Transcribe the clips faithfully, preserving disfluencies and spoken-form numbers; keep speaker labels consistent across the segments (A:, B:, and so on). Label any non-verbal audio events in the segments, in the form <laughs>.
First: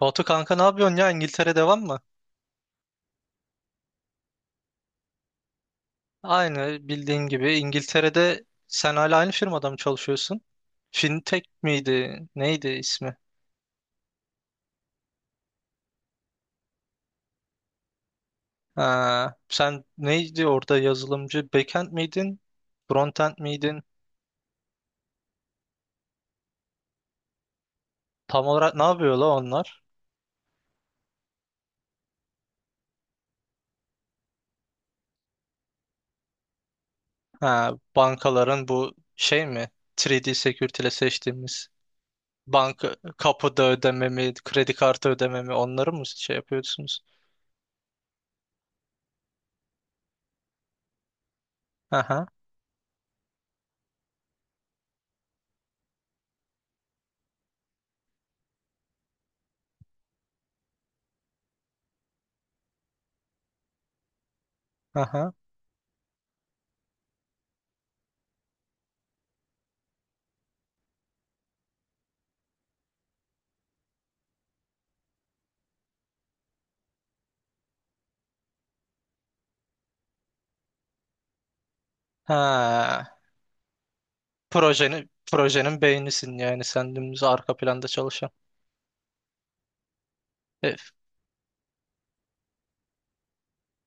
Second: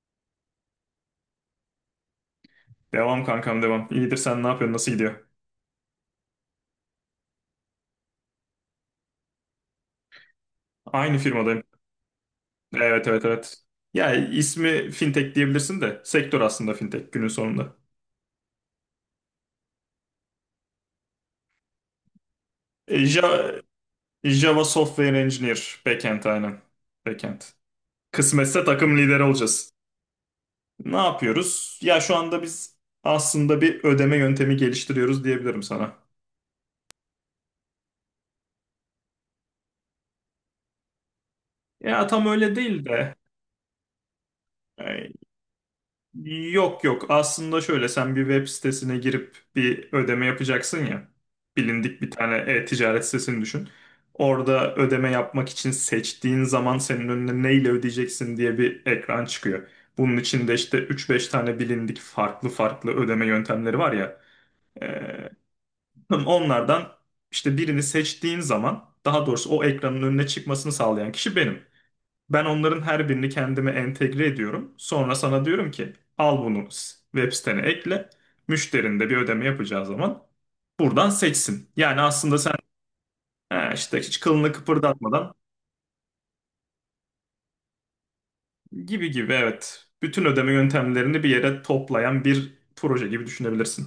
A: Batu kanka ne yapıyorsun ya? İngiltere devam mı?
B: Devam kankam devam. İyidir sen ne yapıyorsun? Nasıl gidiyor?
A: Aynı bildiğin gibi İngiltere'de sen hala aynı firmada mı çalışıyorsun?
B: Aynı
A: Fintech
B: firmadayım.
A: miydi? Neydi
B: Evet
A: ismi?
B: evet evet. Ya ismi fintech diyebilirsin de sektör aslında fintech günün sonunda.
A: Ha, sen neydi orada yazılımcı? Backend miydin?
B: E,
A: Frontend
B: Java,
A: miydin?
B: Java Software Engineer backend aynen. Backend.
A: Tam
B: Kısmetse
A: olarak ne
B: takım
A: yapıyor
B: lideri
A: la
B: olacağız.
A: onlar?
B: Ne yapıyoruz? Ya şu anda biz aslında bir ödeme yöntemi geliştiriyoruz diyebilirim sana.
A: Ha, bankaların bu şey mi? üç D Security ile seçtiğimiz
B: Ya tam öyle değil
A: banka
B: de
A: kapıda ödememi, kredi kartı
B: e,
A: ödememi onları mı şey
B: Yok
A: yapıyorsunuz?
B: yok aslında şöyle sen bir web sitesine girip bir ödeme yapacaksın ya bilindik bir
A: Aha,
B: tane e-ticaret sitesini düşün. Orada ödeme yapmak için seçtiğin zaman senin önüne neyle ödeyeceksin diye bir ekran çıkıyor. Bunun içinde işte üç beş tane bilindik farklı farklı ödeme yöntemleri var ya. Ee,
A: aha.
B: onlardan işte birini seçtiğin zaman daha doğrusu o ekranın önüne çıkmasını sağlayan kişi benim. Ben onların her birini kendime entegre ediyorum. Sonra sana diyorum ki al bunu s- web sitene ekle. Müşterin de bir ödeme yapacağı zaman buradan seçsin. Yani aslında sen
A: Ha.
B: "Ha işte hiç kılını
A: Projenin,
B: kıpırdatmadan
A: projenin beynisin yani sen dümdüz arka planda çalışan.
B: gibi gibi evet. Bütün ödeme
A: E,
B: yöntemlerini bir yere toplayan bir proje gibi düşünebilirsin.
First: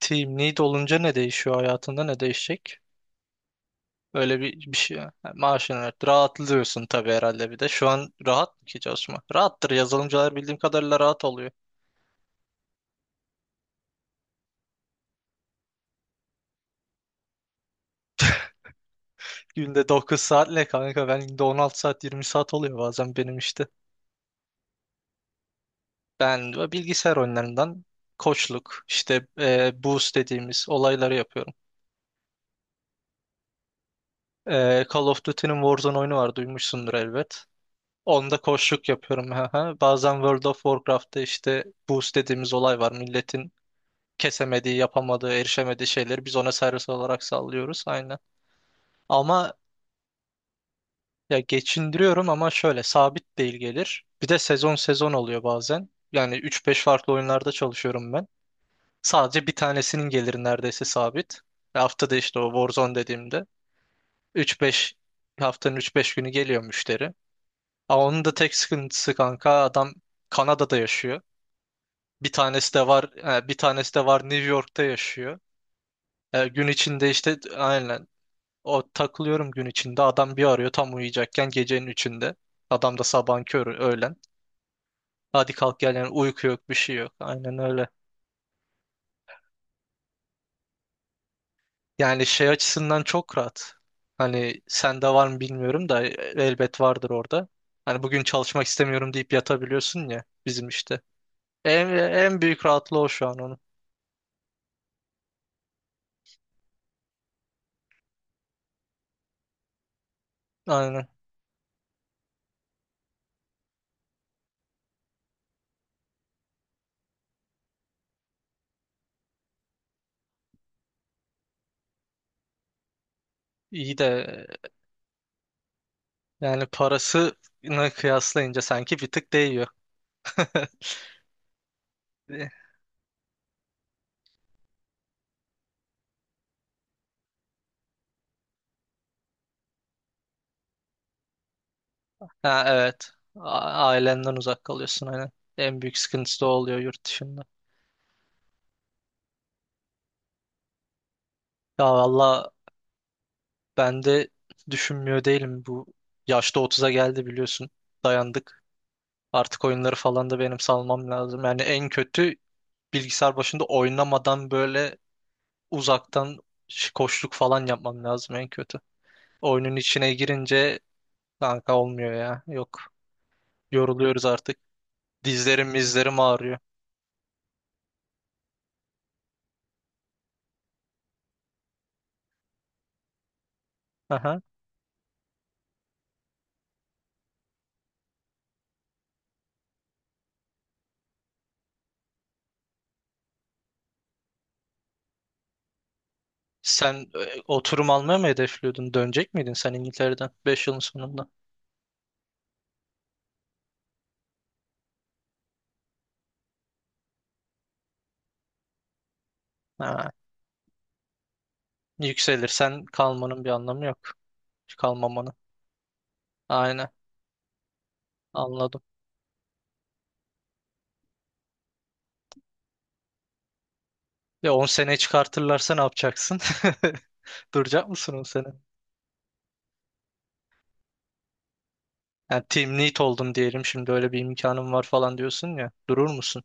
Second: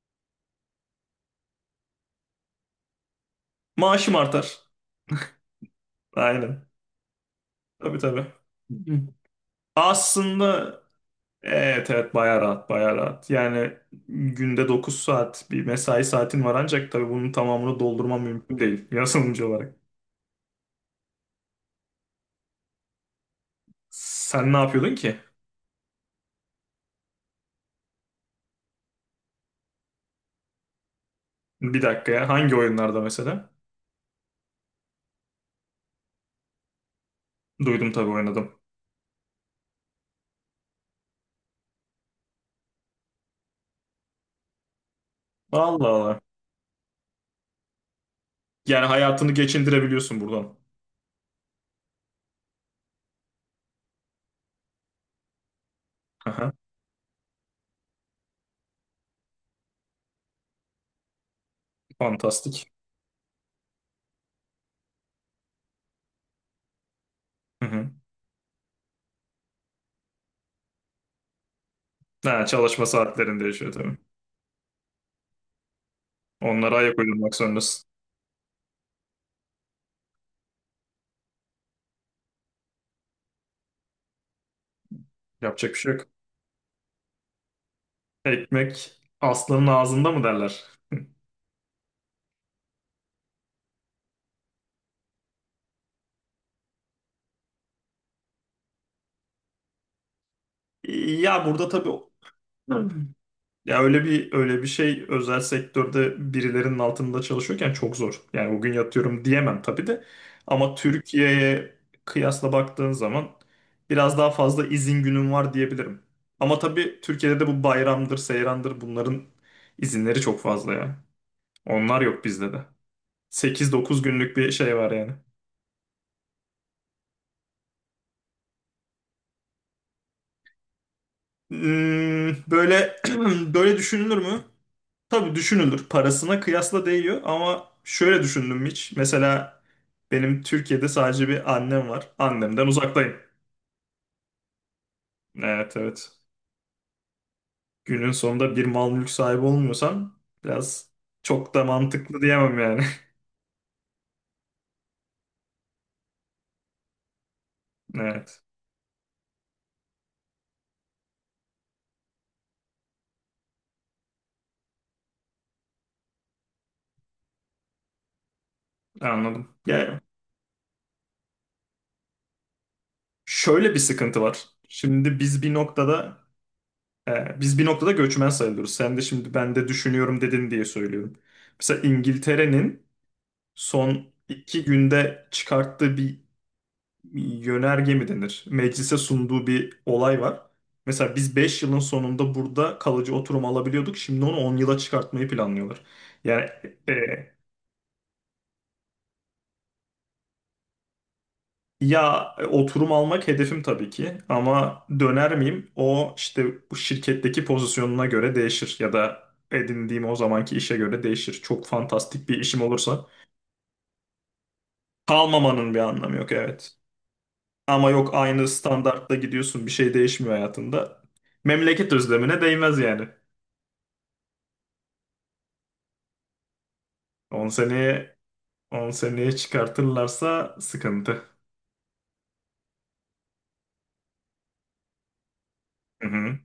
A: Team lead olunca ne değişiyor hayatında ne değişecek?
B: Maaşım
A: Öyle
B: artar.
A: bir, bir şey. Yani maaşını ver.
B: Aynen.
A: Rahatlıyorsun tabii herhalde bir de. Şu
B: Tabii
A: an
B: tabii.
A: rahat mı ki
B: Hı.
A: çalışma? Rahattır. Yazılımcılar bildiğim
B: Aslında
A: kadarıyla rahat oluyor.
B: evet evet bayağı rahat bayağı rahat. Yani günde dokuz saat bir mesai saatin var ancak tabii bunun tamamını doldurman mümkün değil <laughs> yazılımcı olarak.
A: Günde dokuz saat ne kanka? Ben günde on altı saat yirmi saat oluyor bazen benim işte.
B: Sen ne yapıyordun ki?
A: Ben de bilgisayar oyunlarından koçluk işte e, boost dediğimiz olayları yapıyorum.
B: Bir dakika ya hangi oyunlarda mesela?
A: E, Call of Duty'nin Warzone oyunu var duymuşsundur elbet.
B: Duydum tabii
A: Onda
B: oynadım.
A: koçluk yapıyorum. Hı hı. Bazen World of Warcraft'ta işte boost dediğimiz olay var. Milletin kesemediği, yapamadığı, erişemediği
B: Allah Allah.
A: şeyleri biz ona servis olarak sallıyoruz. Aynen.
B: Yani hayatını
A: Ama
B: geçindirebiliyorsun buradan.
A: ya geçindiriyorum ama şöyle sabit değil gelir. Bir de sezon sezon oluyor bazen. Yani
B: Aha,
A: üç beş farklı oyunlarda çalışıyorum ben. Sadece bir tanesinin geliri neredeyse sabit. Ve haftada işte o
B: fantastik.
A: Warzone dediğimde üç beş haftanın üç beş günü geliyor müşteri.
B: Hı hı.
A: Ama onun da tek sıkıntısı kanka adam Kanada'da yaşıyor. Bir
B: Ha,
A: tanesi
B: çalışma
A: de var,
B: saatlerinde
A: e, bir
B: yaşıyor
A: tanesi
B: tabii.
A: de var New York'ta yaşıyor. E, gün
B: Onlara ayak
A: içinde
B: uydurmak
A: işte
B: zorundasın.
A: aynen o takılıyorum gün içinde. Adam bir arıyor tam uyuyacakken gecenin üçünde. Adam da sabahın körü öğlen. Hadi
B: Yapacak bir
A: kalk
B: şey
A: gel
B: yok.
A: yani uyku yok bir şey yok. Aynen öyle.
B: Ekmek aslanın ağzında mı derler?
A: Yani şey açısından çok rahat. Hani sende var mı bilmiyorum da elbet vardır orada. Hani bugün çalışmak istemiyorum deyip yatabiliyorsun ya bizim işte.
B: Ya burada
A: En,
B: tabii.
A: en büyük rahatlığı o şu an onun.
B: Ya öyle bir öyle bir şey özel sektörde birilerinin altında çalışıyorken çok zor. Yani bugün yatıyorum diyemem tabii de. Ama
A: Aynen.
B: Türkiye'ye kıyasla baktığın zaman biraz daha fazla izin günüm var diyebilirim. Ama tabii Türkiye'de de bu bayramdır, seyrandır bunların izinleri çok fazla ya. Onlar yok bizde de. Sekiz
A: İyi
B: dokuz
A: de
B: günlük bir şey var yani.
A: yani parasını kıyaslayınca sanki bir tık değiyor. <laughs>
B: Hmm, böyle <clears throat> böyle düşünülür mü? Tabii düşünülür. Parasına kıyasla değiyor ama şöyle düşündüm hiç. Mesela benim Türkiye'de sadece bir annem var.
A: Ha,
B: Annemden
A: evet.
B: uzaktayım.
A: A- Ailenden uzak kalıyorsun aynen.
B: Evet
A: En büyük
B: evet.
A: sıkıntısı da o oluyor yurt dışında.
B: Günün sonunda bir mal mülk sahibi olmuyorsan biraz çok da
A: Ya
B: mantıklı
A: valla
B: diyemem yani. <laughs>
A: ben de düşünmüyor değilim bu. Yaşta otuza geldi biliyorsun.
B: Evet,
A: Dayandık. Artık oyunları falan da benim salmam lazım. Yani en kötü bilgisayar başında oynamadan böyle uzaktan ş- koşluk falan yapmam lazım en kötü.
B: anladım.
A: Oyunun
B: Ya
A: içine girince kanka olmuyor ya. Yok.
B: şöyle bir sıkıntı
A: Yoruluyoruz
B: var.
A: artık.
B: Şimdi biz bir
A: Dizlerim
B: noktada
A: mizlerim ağrıyor.
B: e, biz bir noktada göçmen sayılıyoruz. Sen de şimdi ben de düşünüyorum dedin diye söylüyorum. Mesela İngiltere'nin son
A: Aha.
B: iki günde çıkarttığı bir yönerge mi denir? Meclise sunduğu bir olay var. Mesela biz beş yılın sonunda burada kalıcı oturum alabiliyorduk. Şimdi onu on yıla çıkartmayı planlıyorlar. Yani e,
A: Sen e, oturum almaya mı hedefliyordun? Dönecek miydin sen İngiltere'den beş yılın sonunda?
B: ya oturum almak hedefim tabii ki ama döner miyim? O işte bu şirketteki pozisyonuna göre değişir ya da edindiğim
A: Ha.
B: o zamanki işe göre değişir. Çok fantastik bir işim
A: Yükselirsen
B: olursa
A: kalmanın bir anlamı yok. Kalmamanın.
B: kalmamanın bir anlamı yok evet.
A: Aynen,
B: Ama yok aynı
A: anladım.
B: standartta gidiyorsun bir şey değişmiyor hayatında. Memleket özlemine değmez yani.
A: Ya on sene çıkartırlarsa ne yapacaksın?
B: on
A: <laughs> Duracak
B: seneye
A: mısın on sene?
B: on seneye çıkartırlarsa sıkıntı.
A: Yani team lead oldum diyelim şimdi öyle bir imkanım var falan diyorsun ya.
B: Hı
A: Durur
B: hı.
A: musun?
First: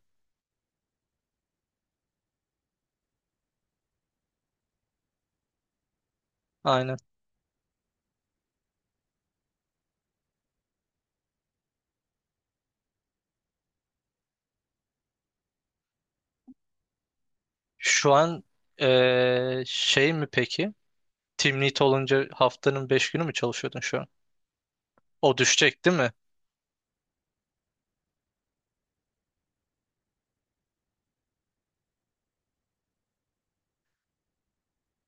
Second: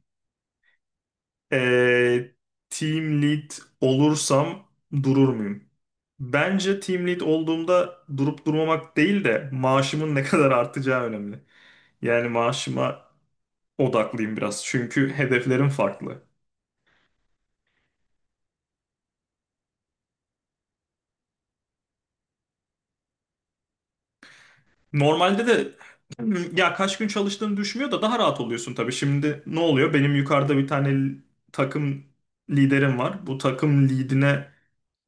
B: Ee, team lead olursam durur muyum? Bence
A: Aynen.
B: team lead olduğumda durup durmamak değil de maaşımın ne <laughs> kadar artacağı önemli. Yani maaşıma odaklıyım biraz. Çünkü hedeflerim farklı.
A: Şu an e, şey mi peki? Team lead olunca haftanın beş günü mü çalışıyordun şu an? O
B: Normalde de
A: düşecek değil mi?
B: ya kaç gün çalıştığını düşmüyor da daha rahat oluyorsun tabii. Şimdi ne oluyor? Benim yukarıda bir tane l- takım liderim var. Bu takım lidine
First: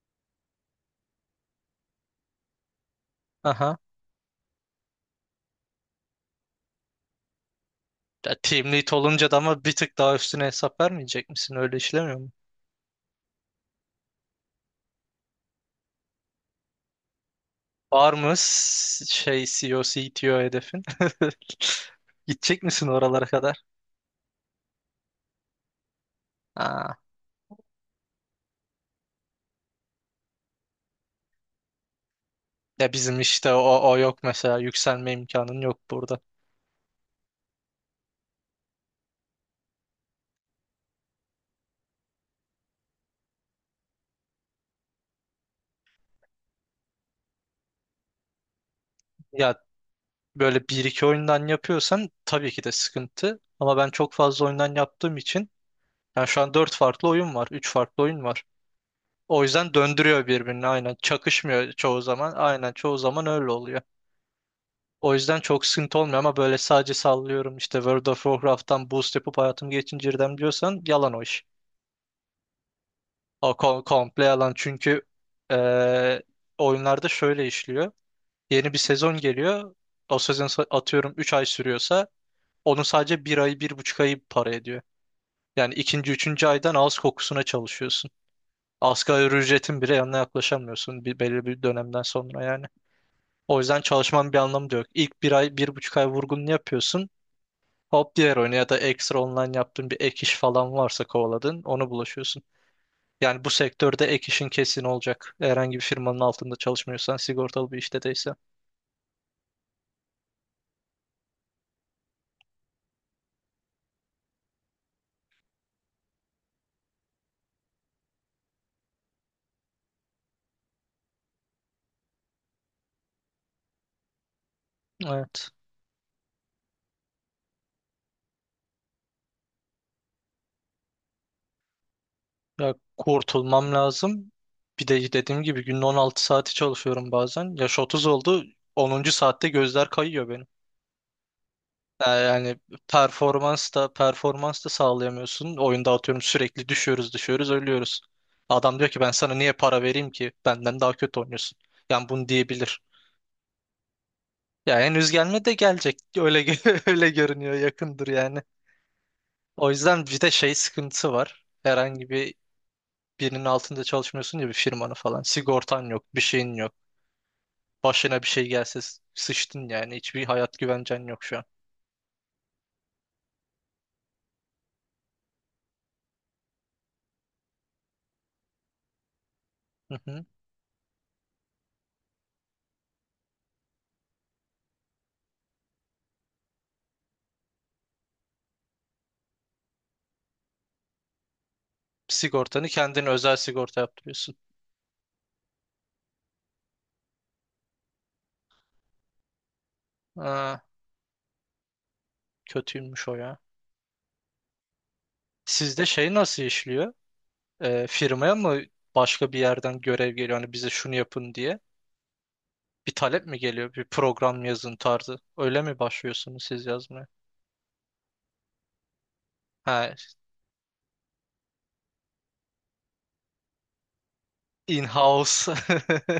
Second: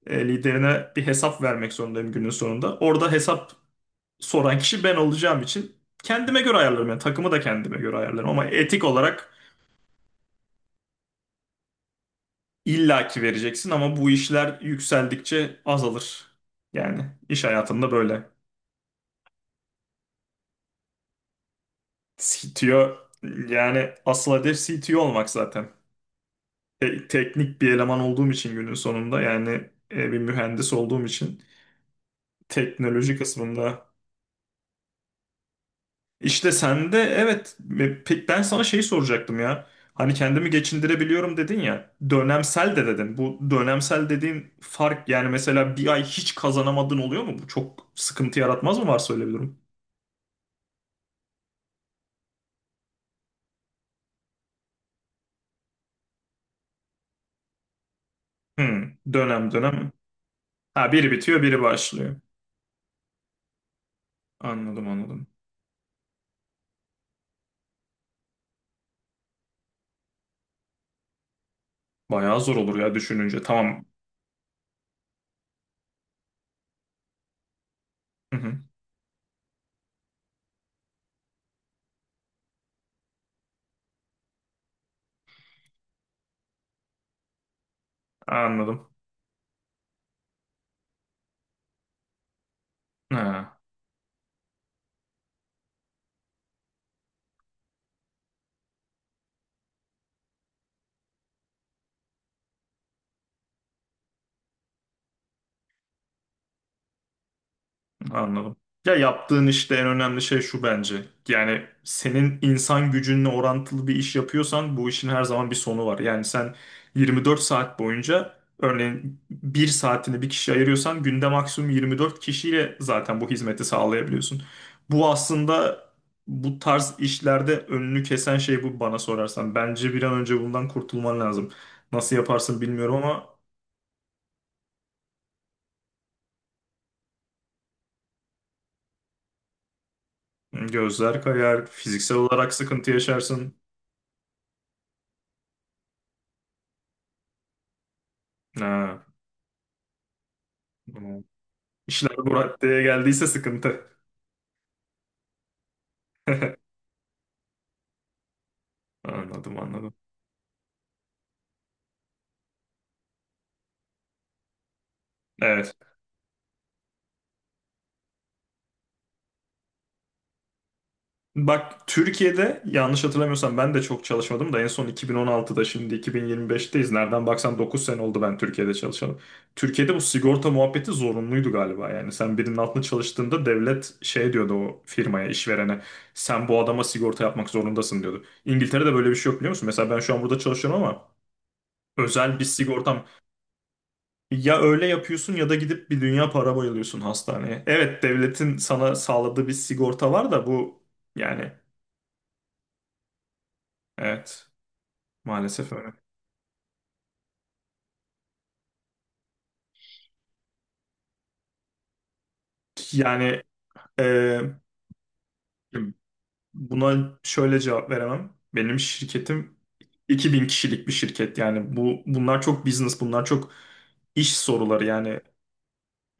B: e, liderine bir hesap vermek zorundayım günün sonunda. Orada hesap
A: Aha.
B: soran kişi ben olacağım için kendime göre ayarlarım. Yani takımı da kendime göre ayarlarım
A: Ya,
B: ama
A: team
B: etik
A: lead
B: olarak
A: olunca da ama bir tık daha üstüne hesap vermeyecek misin? Öyle işlemiyor mu?
B: illaki vereceksin ama bu işler yükseldikçe azalır. Yani iş hayatında
A: Var
B: böyle.
A: mı s- şey C E O, C T O hedefin? <laughs> Gidecek misin
B: C T O
A: oralara kadar?
B: yani asıl hedef C T O olmak zaten.
A: Aa.
B: Te- teknik bir eleman olduğum için günün sonunda yani e, bir mühendis olduğum için
A: Ya
B: teknoloji
A: bizim işte
B: kısmında.
A: o, o yok mesela. Yükselme imkanın yok burada.
B: İşte sen de evet e, pek ben sana şeyi soracaktım ya. Hani kendimi geçindirebiliyorum dedin ya. Dönemsel de dedin. Bu dönemsel dediğin fark yani mesela bir ay hiç kazanamadın oluyor mu? Bu çok sıkıntı yaratmaz mı varsa öyle bir durum?
A: Ya böyle bir iki oyundan yapıyorsan tabii ki de sıkıntı. Ama ben çok fazla oyundan yaptığım için yani şu an dört farklı oyun var. Üç farklı oyun var.
B: Hmm,
A: O
B: dönem
A: yüzden
B: dönem.
A: döndürüyor birbirini
B: Ha
A: aynen.
B: biri bitiyor biri
A: Çakışmıyor çoğu
B: başlıyor.
A: zaman. Aynen çoğu zaman öyle oluyor.
B: Anladım
A: O
B: anladım.
A: yüzden çok sıkıntı olmuyor ama böyle sadece sallıyorum işte World of Warcraft'tan boost yapıp hayatım geçindirdim diyorsan yalan o iş.
B: Bayağı zor olur ya düşününce.
A: O kom-
B: Tamam.
A: komple yalan çünkü eee, oyunlarda şöyle işliyor.
B: Hı hı,
A: Yeni bir sezon geliyor. O sezon sa- atıyorum üç ay sürüyorsa onun sadece bir ayı bir buçuk ayı para ediyor. Yani ikinci, üçüncü aydan ağız kokusuna çalışıyorsun.
B: anladım.
A: Asgari ücretin bile yanına yaklaşamıyorsun bir, belli bir dönemden sonra yani.
B: Ha.
A: O yüzden çalışmanın bir anlamı da yok. İlk bir ay, bir buçuk ay vurgununu yapıyorsun. Hop diğer oyuna ya da ekstra online yaptığın bir ek iş falan varsa kovaladın, onu bulaşıyorsun. Yani bu sektörde ek işin kesin olacak. Herhangi bir firmanın altında çalışmıyorsan, sigortalı bir işte değilse.
B: Anladım. Ya yaptığın işte en önemli şey şu bence. Yani senin insan gücünle orantılı bir iş yapıyorsan bu işin her zaman bir sonu var. Yani sen yirmi dört saat boyunca örneğin bir saatini bir kişiye ayırıyorsan günde maksimum yirmi dört kişiyle zaten bu hizmeti sağlayabiliyorsun. Bu
A: Evet.
B: aslında bu tarz işlerde önünü kesen şey bu bana sorarsan. Bence bir an önce bundan kurtulman lazım. Nasıl yaparsın
A: Ya
B: bilmiyorum ama
A: kurtulmam lazım. Bir de dediğim gibi günde on altı saati çalışıyorum bazen. Yaş otuz oldu. Onuncu saatte gözler kayıyor benim.
B: gözler kayar,
A: Ee,
B: fiziksel olarak
A: Yani
B: sıkıntı yaşarsın.
A: performans da performans da sağlayamıyorsun. Oyunda atıyorum sürekli düşüyoruz düşüyoruz ölüyoruz. Adam diyor ki
B: Ha.
A: ben sana niye para vereyim ki? Benden daha kötü
B: tamam.
A: oynuyorsun. Yani
B: İşler
A: bunu
B: bu
A: diyebilir.
B: raddeye geldiyse sıkıntı.
A: Ya henüz gelme de gelecek. Öyle
B: <laughs>
A: gö- <laughs> öyle görünüyor yakındır yani.
B: Anladım
A: O
B: anladım.
A: yüzden bir de şey sıkıntısı var. Herhangi bir birinin altında çalışmıyorsun ya bir firmanın falan.
B: Evet.
A: Sigortan yok, bir şeyin yok. Başına bir şey gelse s- sıçtın yani. Hiçbir hayat güvencen yok şu an.
B: Bak Türkiye'de yanlış hatırlamıyorsam ben de çok çalışmadım da en son iki bin on altıda şimdi iki bin yirmi beşteyiz. Nereden baksan dokuz sene oldu ben Türkiye'de çalışalım. Türkiye'de
A: Hı
B: bu
A: hı.
B: sigorta muhabbeti zorunluydu galiba yani. Sen birinin altında çalıştığında devlet şey diyordu o firmaya, işverene. Sen bu adama sigorta yapmak zorundasın diyordu. İngiltere'de böyle bir şey yok biliyor musun? Mesela ben şu an burada çalışıyorum ama özel bir
A: Sigortanı kendin
B: sigortam.
A: özel sigorta yaptırıyorsun.
B: Ya öyle yapıyorsun ya da gidip bir dünya para bayılıyorsun hastaneye. Evet devletin sana sağladığı bir sigorta var da bu yani
A: Kötüymüş o ya.
B: evet maalesef
A: Sizde
B: öyle.
A: şey nasıl işliyor? Ee, firmaya mı başka bir yerden görev geliyor? Hani bize şunu yapın diye. Bir talep mi
B: Yani
A: geliyor? Bir
B: e,
A: program yazın tarzı. Öyle mi başlıyorsunuz siz yazmaya?
B: buna şöyle cevap veremem. Benim şirketim
A: Ha,
B: iki bin kişilik bir şirket yani bu bunlar çok business bunlar çok iş soruları yani.
A: in-house.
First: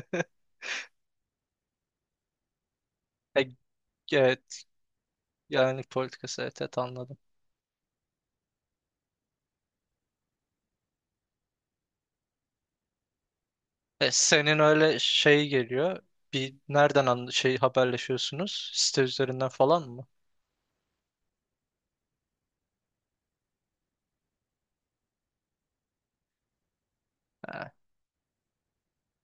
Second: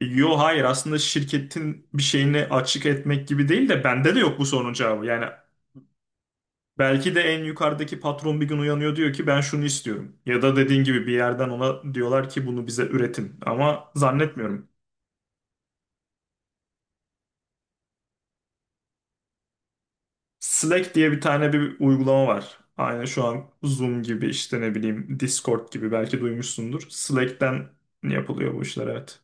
B: Yo hayır aslında şirketin bir şeyini açık etmek
A: E,
B: gibi değil de bende de yok bu
A: Evet.
B: sorunun cevabı. Yani
A: Yani politikası. Evet, evet
B: belki
A: anladım.
B: de en yukarıdaki patron bir gün uyanıyor diyor ki ben şunu istiyorum. Ya da dediğin gibi bir yerden ona diyorlar ki bunu bize üretin. Ama
A: E, senin
B: zannetmiyorum.
A: öyle şey geliyor. Bir nereden anla- şey haberleşiyorsunuz? Site üzerinden falan mı?
B: Slack diye bir tane bir uygulama var. Aynı şu an Zoom gibi işte ne bileyim Discord gibi belki duymuşsundur. Slack'ten
A: Ha,
B: yapılıyor bu işler evet.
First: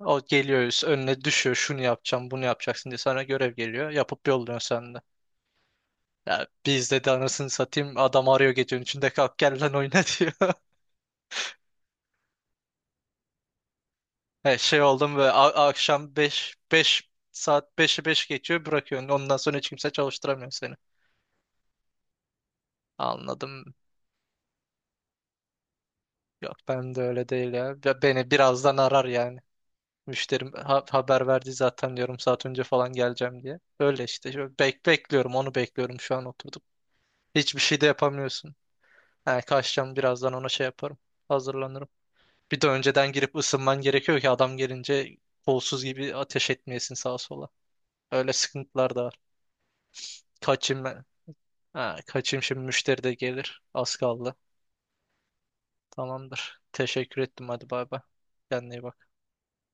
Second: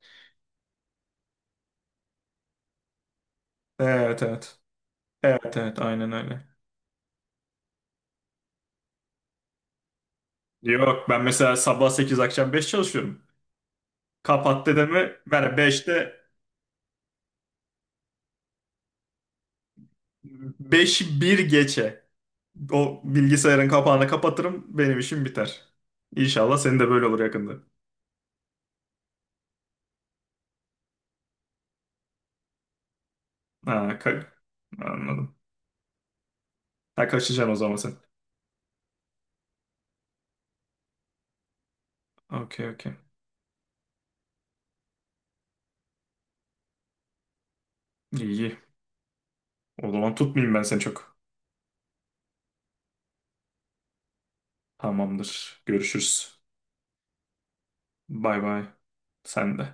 A: o geliyor önüne düşüyor şunu yapacağım bunu yapacaksın diye sana görev geliyor
B: Evet
A: yapıp
B: evet.
A: yolluyorsun sen de.
B: Evet evet aynen öyle.
A: Ya biz dedi anasını satayım adam arıyor gecenin içinde kalk gel lan oyna <laughs> diyor.
B: Yok ben mesela sabah sekiz akşam beş çalışıyorum.
A: He,
B: Kapat
A: şey
B: dedemi
A: oldum ve
B: ben
A: a- akşam
B: beşte
A: beş beş saat beş'i beş geçiyor bırakıyorsun. Ondan sonra hiç kimse çalıştıramıyor seni.
B: beşi bir geçe. O bilgisayarın
A: Anladım.
B: kapağını kapatırım. Benim işim biter. İnşallah
A: Yok
B: senin de
A: ben de
B: böyle olur
A: öyle
B: yakında.
A: değil ya. Ya beni birazdan arar yani. Müşterim ha- haber verdi zaten diyorum saat önce falan geleceğim diye.
B: Ha,
A: Öyle
B: ka-
A: işte. Şöyle Bek bekliyorum
B: anladım.
A: onu bekliyorum şu an oturdum.
B: Ha kaçacaksın o
A: Hiçbir
B: zaman
A: şey de
B: sen.
A: yapamıyorsun. He, kaçacağım birazdan ona şey yaparım. Hazırlanırım. Bir
B: Okey
A: de
B: okey.
A: önceden girip ısınman gerekiyor ki adam gelince kolsuz gibi ateş etmeyesin sağa sola.
B: İyi
A: Öyle
B: iyi.
A: sıkıntılar da var.
B: O zaman tutmayayım ben seni
A: Kaçayım ben.
B: çok.
A: Ha, kaçayım şimdi müşteri de gelir. Az kaldı.
B: Tamamdır. Görüşürüz.
A: Tamamdır. Teşekkür ettim hadi bay bay.
B: Bay bay.
A: Kendine iyi bak.
B: Sen de.